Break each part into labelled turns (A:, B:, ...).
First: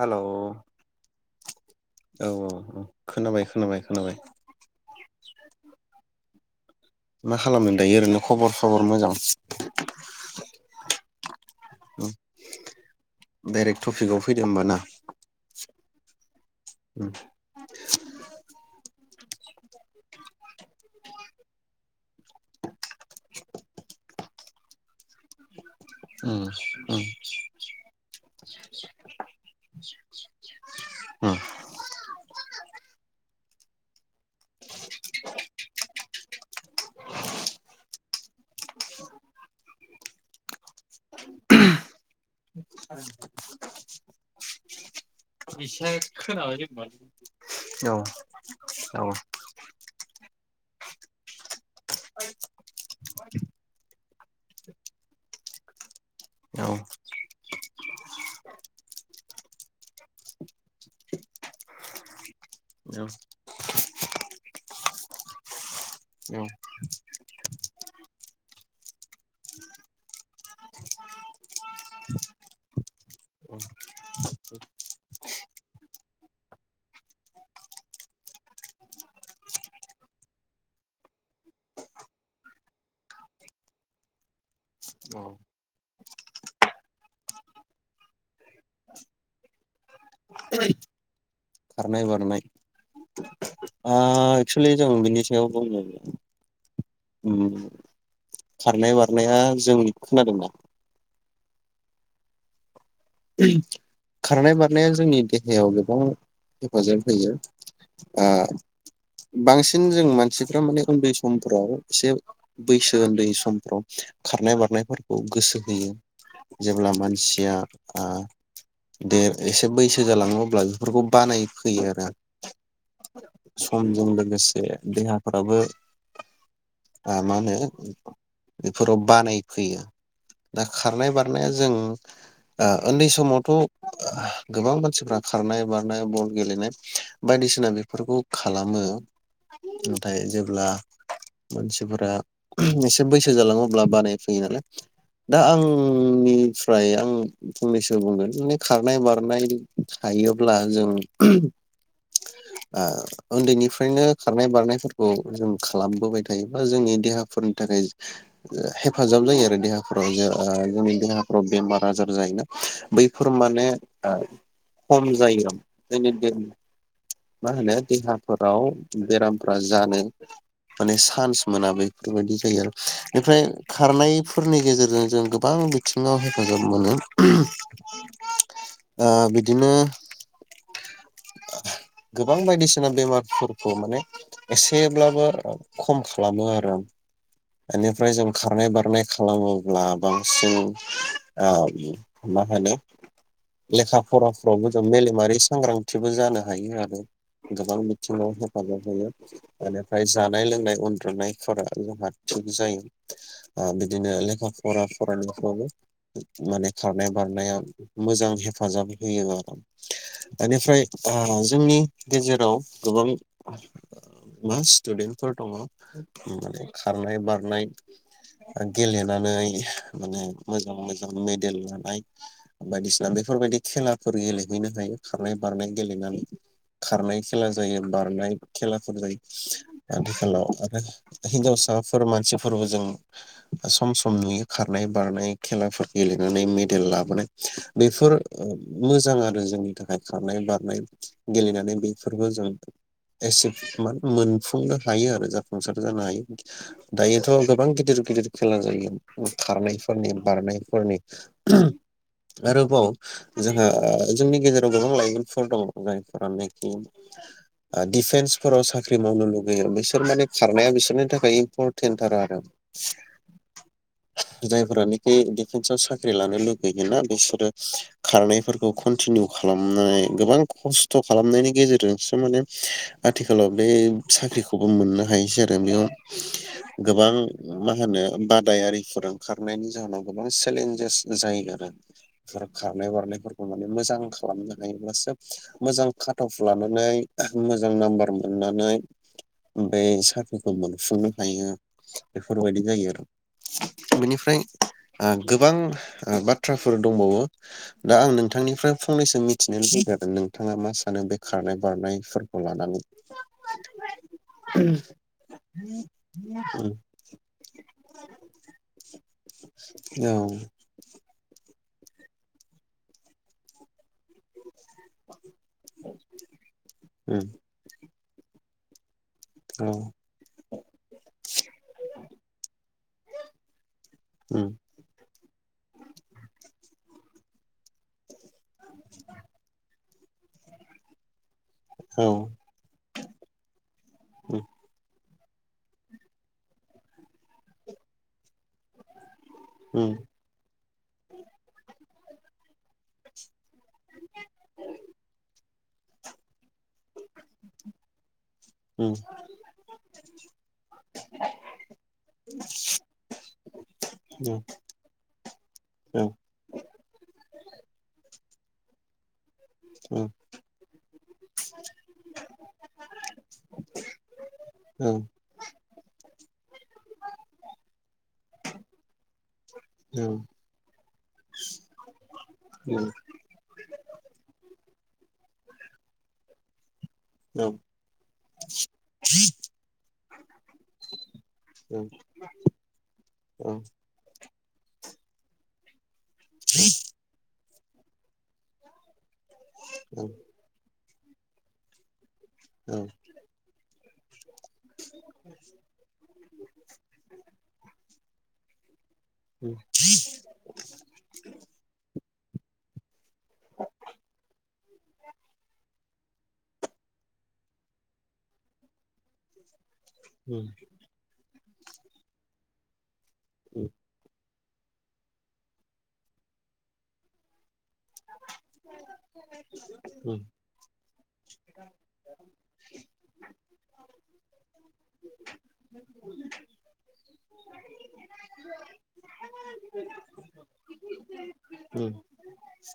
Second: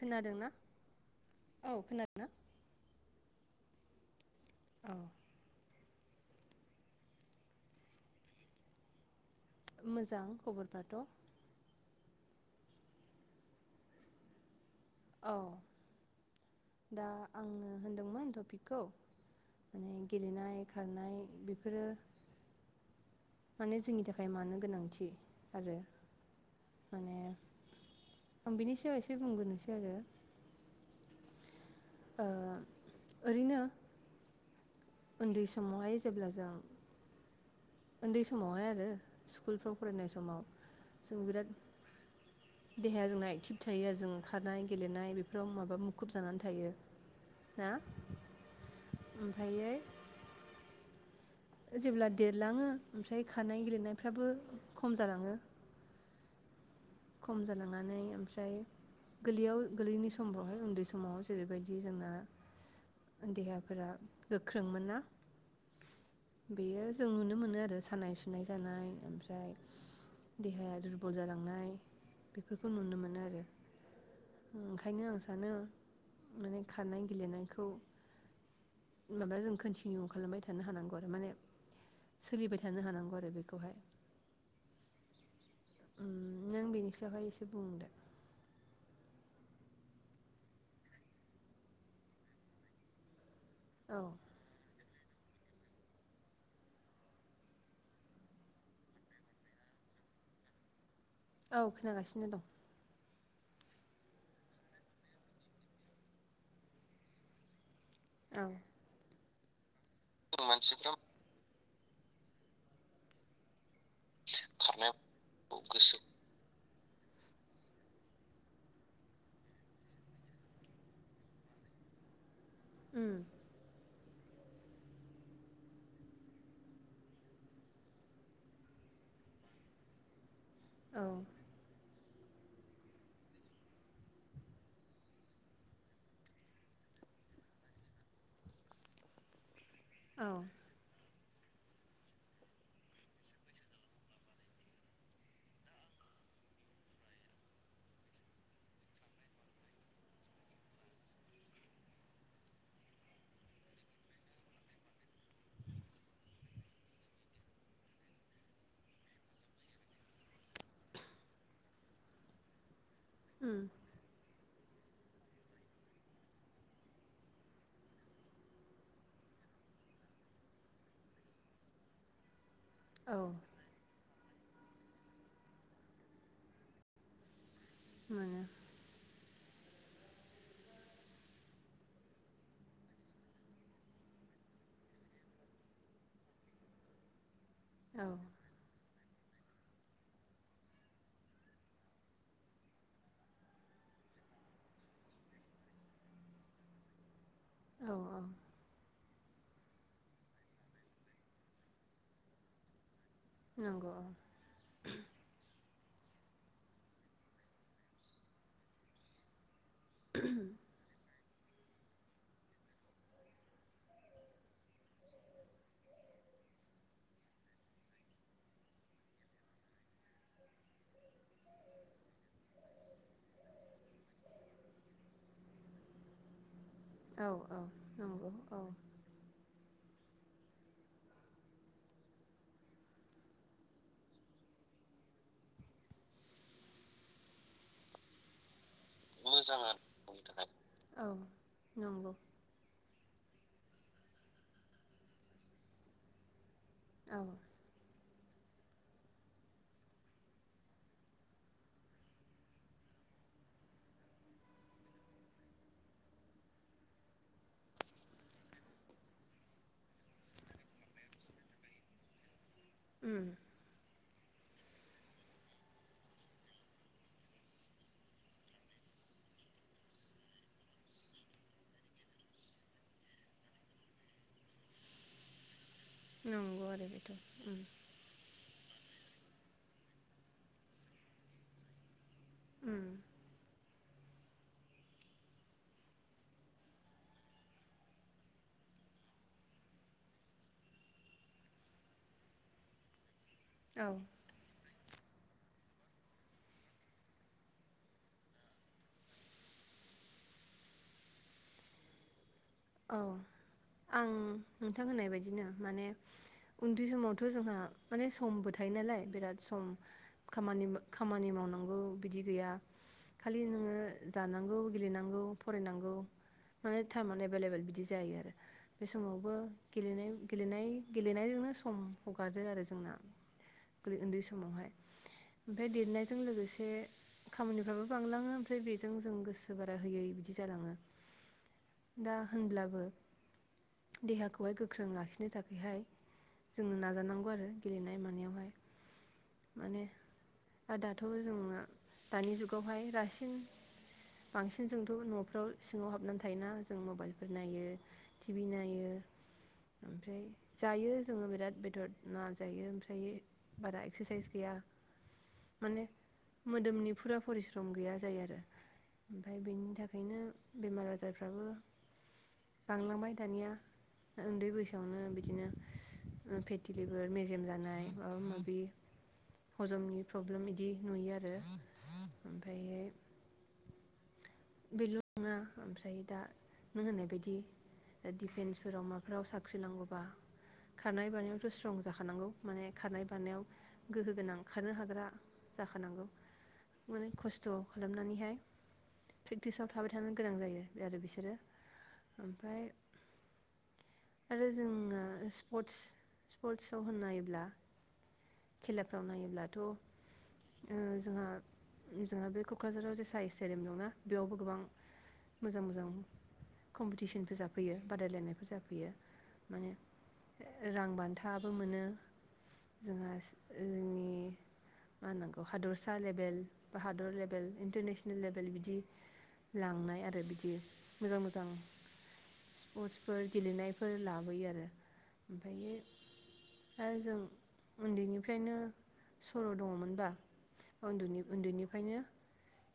A: हेल' औ
B: औ खोनादोंना?
A: औ औ खोनाबाय खोनाबाय खोनाबाय
B: औ
A: मा खालामो दायो ओरैनो खबर सबर मोजां
B: मोजां खबरफ्राथ'
A: डाइरेक्ट टपिकआव फैदो होमबा ना।
B: औ दा
A: उम
B: आङो होनदोंमोन टपिकखौ माने गेलेनाय खारनाय बेफोरो माने जोंनि थाखाय मानो गोनांथि आरो
A: उम उम
B: माने आं बिनि सायाव एसे बुंग्रोनोसै आरो
A: उम
B: ओरैनो उन्दै समावहाय जेब्ला जों उन्दै समावहाय आरो स्कुलफ्राव फरायनाय समाव जों बिराद देहाया जोंना एकटिभ थायो आरो जों खारनाय गेलेनाय बेफोर बेराव माबा मुखुब जानानै थायो ना
A: औ औ
B: ओमफ्रायो जेब्ला देरलाङो ओमफ्राय खारनाय गेलेनायफ्राबो खम जालाङो खम जालांनानै ओमफ्राय गोरलैयाव गोरलैनि समफ्रावहाय उन्दै समाव जेरैबायदि जोंना देहाफोरा गोख्रों मोनना बेयो जों नुनो मोनो आरो सानाय सुनाय जानाय ओमफ्राय देहाया दुरबल जालांनाय बेफोरखौ नुनो मोनो आरो ओंखायनो आं सानो माने खारनाय गेलेनायखौ माबा जों कन्टिनिउ खालामबाय थानो हानांगौ आरो माने सोलिबाय थानो हानांगौ आरो बेखौहाय
A: औ
B: नों बेनि सायावहाय एसे बुंदो
A: औ खारनाय बारनाय
B: औ
A: एक्स'लि जों बिनि सायाव बुंङ खारनाय बारनाया जोंनि खोनादोंना
B: औ खोनागासिनो दं
A: खारनाय बारनाया जोंनि देहायाव गोबां हेफाजाब होयो औ बांसिन बिसिन जों मानसिफ्रा माने उन्दै समफ्राव एसे बैसो उन्दै समफ्राव खारनाय
B: खारनायाव
A: बारनायफोरखौ गोसो होयो जेब्ला मानसिया ओ देर एसे बैसो जालाङोब्ला बेफोरखौ बानाय फैयो आरो
B: उम
A: समजों जों लोगोसे देहाफ्राबो मा होनो बेफोराव बानायफैयो दा
B: औ
A: खारनाय बारनाया जों ओ उन्दै समावथ' गोबां मानसिफ्रा खारनाय बारनाय बल गेलेनाय बायदिसिना बेफोरखौ खालामो नाथाय
B: औ
A: जेब्ला मानसिफोरा एसे बैसो जालाङो अब्ला बानाय फैयो नालाय दा आंनिफ्राय आं फंनैसो बुंगोन माने खारनाय बारनाय थायोब्ला जों उन्दैनिफ्रायनो खारनाय बारनायफोरखौ जों खालामबोबाय थायोब्ला जोंनि देहाफोरनि थाखाय हेफाजाब जायो आरो देहाफोराव जोंनि देहाफ्राव बेमार आजार जायोना बै फोर
B: उम
A: माने खम जायो आरो जोंनि मा होनो देहाफोराव बेरामफ्रा जानो माने चान्स मोना बेफोरबायदि जायो आरो
B: औ
A: बेनिफ्राय खारनाय फोरनि गेजेरजों जों गोबां बिथिङाव हेफाजाब मोनो [unintelligible]
B: मोनो
A: ओ बिदिनो गोबां बायदिसिना बेमारफोरखौ माने एसेब्लाबो खम खालामो आरो आं
B: औ
A: बेनिफ्राय जों खारनाय बारनाय खालामोब्ला बांसिन ओ मा होनो लेखा फराफ्रावबो जों मेलेमारि सांग्रांथिबो जानो हायो आरो गोबां
B: औ औ
A: बिथिङाव हेफाजाब मोनो बेनिफ्राय जानाय लोंनाय उन्दुनायफोरा जोंहा थिग जायो ओ
B: नंगौ औ
A: बिदिनो लेखा फरा फरायनायफ्रावबो माने खारनाय बारनाया मोजां हेफाजाब होयो आरो बेनिफ्राय ओ जोंनि गेजेराव गोबां मा स्टुडेन्टफोर दङ माने खारनाय बारनाय गेलेनानै माने मोजां मोजां मेदेल लानाय बायदिसिना बेफोरबायदि खेलाफोर गेलेहैनो हायो खारनाय बारनाय गेलेनानै खारनाय
B: औ
A: खेला
B: औ
A: जायो
B: नंगौ
A: बारनाय
B: औ
A: खेलाफोर जायो आथिखालाव आरो हिनजावसाफोर मानसिफोरबो जों सम सम नुयो खारनाय बारनाय खेलाफोर गेलेनाय माने मेडेल लाबोनाय बेफोर मोजां आरो जोंनि थाखाय खारनाय बारनाय
B: औ
A: गेलेनानै
B: नंगौ
A: बेफोरबो जों एसे मान मोनफुंनो हायो आरो जाफुंसार जानो हायो
B: औ
A: दायोथ' गोबां गिदिर गिदिर खेला जायो खारनायफोरनि बारनायफोरनि आरोबाव जोंहा जोंनि गेजेराव गोबां लाइमोनफोर दङ जायफोरानोखि ओ डिफेन्सफोराव साख्रि मावनो लुगैयो बिसोर माने खारनाया बिसोरनि थाखाय इम्परटेन्टथार आरो
B: उम
A: [unintelligible] जायफोरानाखि डिपेन्स आव साख्रि साख्रि लानो लुगैयोना बिसोरो खारनायफोरखौ कन्टिनिउ खालामनानै गोबां खस्थ' खालामनायनि गेजेरजोंसो माने आथिखालाव बे साख्रिखौबो मोननो हायोसै आरो बेयाव
B: नंगौ आरो
A: गोबां
B: बेथ' उम
A: मा होनो बादायारि फोर ओंखारनायनि जाहोनाव गोबां चेलेन जायो दाना सोर
B: उम
A: खारार बारनाय फोरखौ ना मोजां खालामनो हायोब्ला सोब मोजां खाटपखौ लानानै मोजां नाम्बार मोननानै बे साख्रिखौ मोनफुंनो हायो बेफोरबायदि जायो आरो
B: औ
A: बेनिफ्राय ओ गोबां ओ बाथ्राफोर दंबावो दा आं नोंथांनिफ्राय फंनैसो मिथिनो लुबैदों आरो नोंथाङा मा सानो बे खारनाय बारनाय फोर
B: औ आं नोंथां होननाय बायदिनो माने
A: औ
B: उन्दै समावथ' जोंहा माने समबो थायो नालाय बिराद सम
A: औ
B: खामानि खामानि माव मावांगौ बिदि गैया खालि नोङो जानांगौ गेलेनांगौ फरायनांगौ माने टाइमाने बिदि जायो आरो बे समावबो
A: औ
B: गेलनाय गेलेनाय गेलेनायजोंनो सम हगारो आरो जोंना आरै ओन्दै समावहाय ओमफाय देरनायजों लोगोसे खामानिफ्राबो बांलाङो। फ्राय बेजों जों गोसो बारा होयै बिदि जालाङो
A: औ
B: दा होनब्लाबो देहाखौहाय गोख्रों लाखि नि थाखायहाय जोङो नाजानांगौ आरो गेलेनाय मानायावहाय माने आरो दाथ' जोंना दानि जुगावहाय रासिन बांसिन जोंथ' न'फ्राव सिङाव हाबनानै थायोना। जों मबाइलफोर नायो टिभि
A: औ
B: नायो ओमफ्राय जायो जोङो बिराद बेदर ना जायो ओमफ्राय बारा एक्सारसाइस गैया माने
A: औ
B: मोदोमनि फुरा परिस्रम गैया जायो आरो ओमफाय बेनि
A: औ
B: थाखायनो बेमार आजारफ्राबो लांलांबाय दानिया ओन्दै बैसोआवनो बिदिनो उम फेथिलिबोर मेजेम जानाय माबा माबि हजमनि प्रब्लेम इदि नुयो आरो
A: औ
B: बेलुं नङा ओमफ्राय दा नों होननाय बायदि दिडिफेन्सफोराव माफोराव साख्रि नांगौबा खारनाय बानायावथ' स्ट्रं जाखानांगौ माने खारनाय बानायाव गोहोगोनां खारनो हाग्रा जाखानांगौ मोने खस्थ' खालामनानैहाय प्रेकटिसाव थाबाय थानो गोनां जायो। आरो बिसोरो ओम
A: औ
B: आरो जोङो स्पर्टस स्पर्टसआव होननायोब्ला खेला फ्राव नायोब्लाथ' ओ
A: बेफोरबायदिनो
B: जोंहा जोंहा बे कक्राझाराव जे साइ स्टेडिय दंना। बेयावबो गोबां मोजां मोजां कमपिटिसनफोर जाफैयो बादायलायनायफोर जाफैयो माने रां बान्था नाबो मोनो जोंहा जोंनि मा होननांगौ हादरसा लेभेल बा हादर लेभेल इन्टारनेसनेल लेभेल बिदि लांनाय आरो बिदि मोजां मोजां स्पर्टसफोर गेलेनायफोर लाबोयो आरो ओमफ्रायो आरो जों उन्दैनिफ्रायनो सर' दङमोनबा उनदुनि
A: उम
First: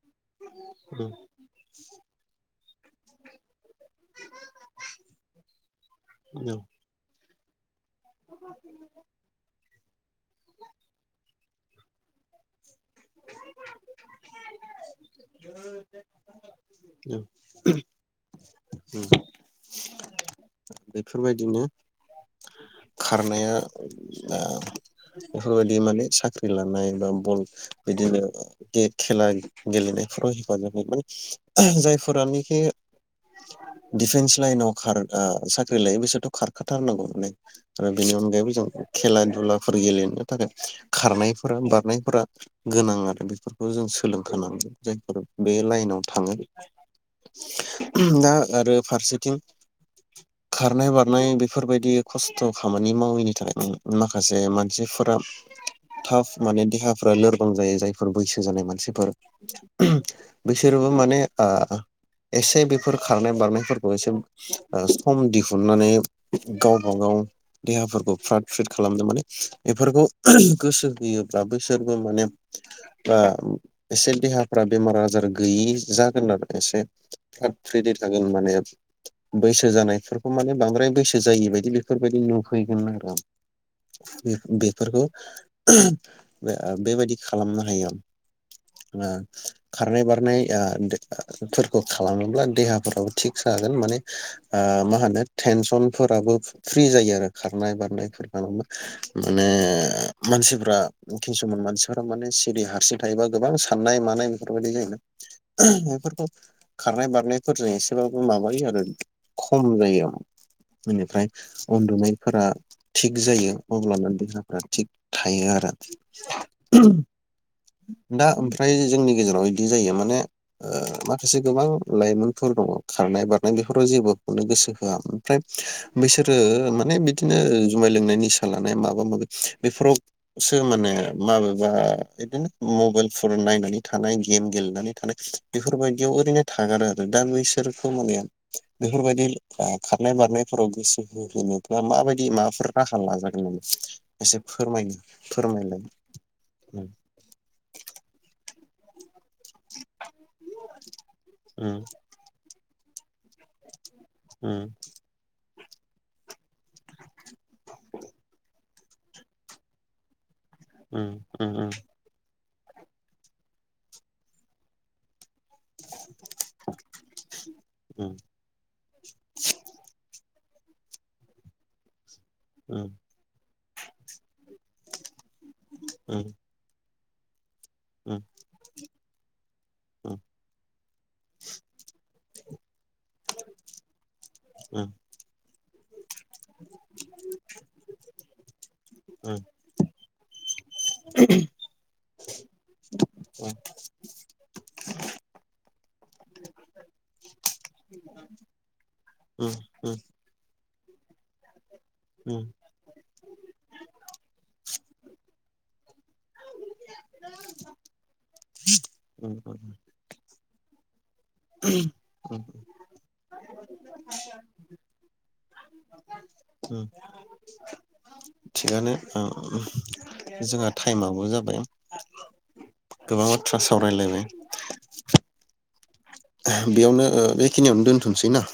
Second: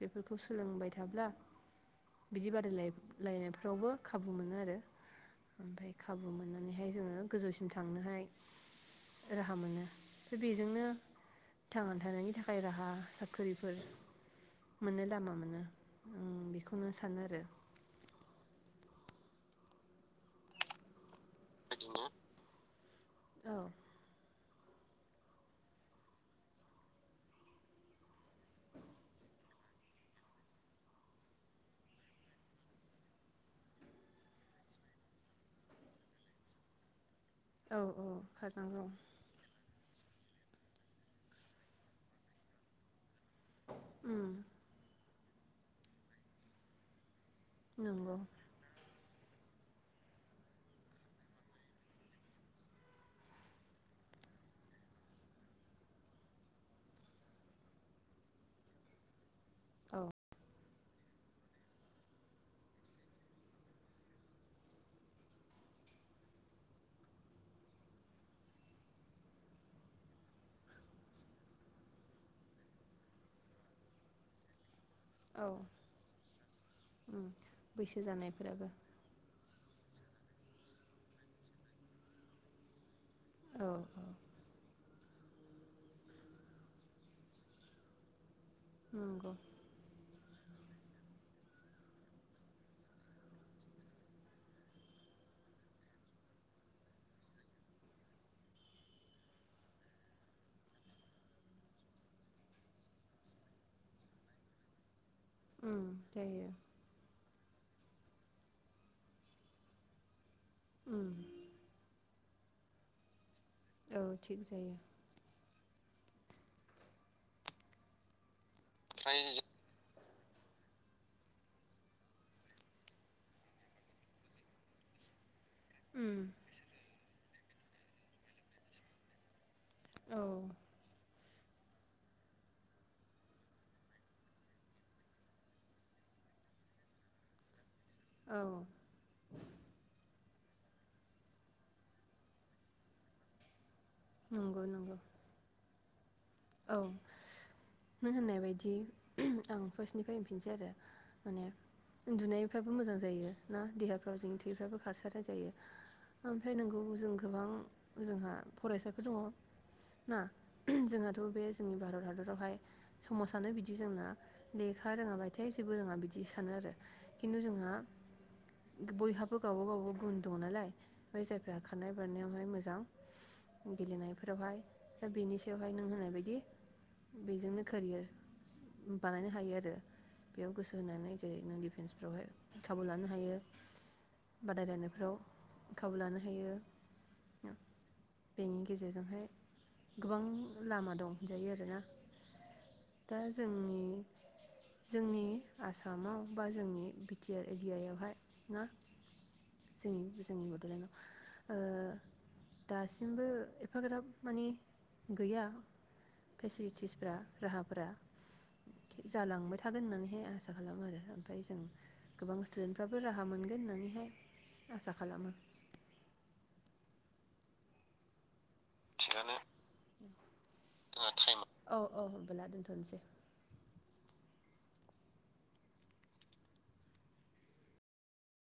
B: बेफोरखौ सोलोंबाय थाब्ला बिदि बादायलायलायनायफ्रावबो खाबु मोनो आरो ओमफ्राय खाबु मोननानैहाय जोङो गोजौसि थांनोहाय राहा मोनो बेजोंनो थांना थानायनि थाखाय राहा साख्रिफोर मोनो लामा मोनो बेखौनो सानो आरो
A: ओमफ्राय बेफोरबायदिनो खारनाया
B: औ
A: बेफोरबायदि माने साख्रि लानाय बा बल बिदिनो खेला गेलेनायफोराव हेफाजाब होगोन माने जायफोरानोखि डिफेन्स लाइनावार साख्रि लायो बिसोरथ' खारखाथारनांगौ माने
B: औ
A: आरो
B: औ
A: बेनि अनगायैबो जों
B: खारनांगौ
A: खेला दुलाफोर गेलेनो थाखाय खारनायफोरा बारनायफोरा गोनां आरो दा बेफोरखौ जों
B: उम
A: सोलोंखानांगोन जायफोर बे लाइनाव थाङो
B: नंगौ
A: दा आरो फारसेथिं खारनाय बारनाय बेफोरबायदि खस्थ' थ' खामानि मावैनि थाखाय माखासे मानसिफोरा थाफ माने देहाफोरा लोरबां जायो जायफोर बैसो जानाय मानसिफोर
B: औ
A: बिसोरबो माने एसे बेफोर खारनाय बारनायफोरखौ एसे सम दिहुननानै गावबागाव देहाफोरखौ फ्राद फ्रिद खालामदों माने एफोरखौ गोसो होयोब्ला बसोरबो माने एसे देहाफ्रा बेमार आजार
B: औ
A: गैयि जागोन आरो एसे
B: उम
A: फ्राट फ्रिदै
B: बैसो
A: थागोन माने
B: जानायफोराबो
A: बैसो जानायफोरखौ मान बांद्राय बैसो जायि बायदि बायदि बेफोर बेफोरबायदि नुफैगोन आरो
B: औ औ
A: बे बेफोरखौ बे बेबायदि खालामनो हायो आं
B: नंगौ
A: खारनाय बारनाय नाय फोरफोरखौ खालामोब्ला देहाफोराबो थिग जागोन माने आ मा होनो टेनसनफोराबो फ्रि जायो आरो खारनाय बारनायफोर खालामा माने मानसिफ्रा किसुमान मानसिफोरा माने सिरि हारसिं थायोबा गोबां साननाय मानाय बेफोरबायदि जायोना
B: उम
A: बेफोरखौ
B: जायो
A: खारनाय बारनाय फोरजों एसेबाबो माबायो आरो खम जायो
B: उम
A: बेनिफ्राय उन्दुनायफोरा थिग जायो
B: औ
A: मावब्लानानै
B: थिग
A: देहाफ्रा
B: जायो।
A: थिग थायो आरो ना। दा ओमफ्राय जोंनि गेजेराव बिदि जायो माने ओ माखासे गोबां लाइमोनफोर दङ खारनाय बारनाय बेफोराव जेबोनो गोसो होआ ओमफ्राय
B: उम
A: बैसोरो माने बिदिनो जुमाय लोंनाय निसा लानाय माबा माबि
B: औ
A: बेफोरावसो माने माबेबा बिदिनो मबाइलफोर नायनानै थानाय गेम गेलेनानै थानाय बेफोरबायदियाव ओरैनो थागारो आरो दा बैसोर फोर माने
B: औ
A: बेफोरबायदि खारनाय बारनाय फोराव गोसो होनोबा माबायदि माबाफोर राहा लाजागोन नामा? एसे
B: नंगौ नंगौ
A: फोरमायोनो फोरमायलाय
B: औ
A: उम
B: नों होननाय बायदि आं फार्स्टनिफ्राय होनफिनसै आरो माने
A: उम
B: उन्दुनायफ्राबो मोजां जायो ना देहाफ्राव जोंनि
A: उम
B: थैफ्राबो खारसारनाय जायो ओमफ्राय नोंगौ जों गोबां जोंहा फरायसाफोर दङ ना
A: ओ
B: जोंहाथ' बे जोंनि भारत हादर हाय समाजानो बिदि जोंना लेखा रोङाबाय [unintelligible] फिथाय जेबो रोङा बिदि सानो आरो खिन्थु जोंहा
A: उम
B: बयहाबो गावबागावाव गुन दङ नालाय। ओमफाय जायफोरा खारनाय बारनायावहाय मोजां गेलेनायफोरावहाय दा बेनि सायावहाय नों होनाय बायदि
A: थिगानो
B: बेजोंनो केरियार बानायनो हायो आरो बेयाव गोसो होनानै जेरै नों दिडिफेन्सफ्रावहाय खाबु लानो हायो बादायलायनायफ्राव खाबु लानो बेनि गेजेरजोंहाय गोबां लामा दं जायो आरोना दा जोंनि जोंनि आसामाव बा जोंनि बि टि आर एरियायावहाय ना जोंनि जोंनि बड'लेण्डआव ओ दासिमबो एफाग्राब माने गैया फेसिलिटिसफ्रा राहाफ्रा जालांबाय थागोन होननानैहाय आसा खालामो आरो ओमफ्राय जों गोबां स्टुदेन्टफ्राबो राहा मोनगोन होननानैहाय आसा खालामो।
A: थिगानो ओ जोंहा टाइमाव
B: टाइम
A: जाबाय
B: औ औ होमबोला दोनथ'नोसै
A: गोबां बाथ्रा सावरायलायबाय बेयावनो ओ बेखिनियावनो दोनथ'सै ना?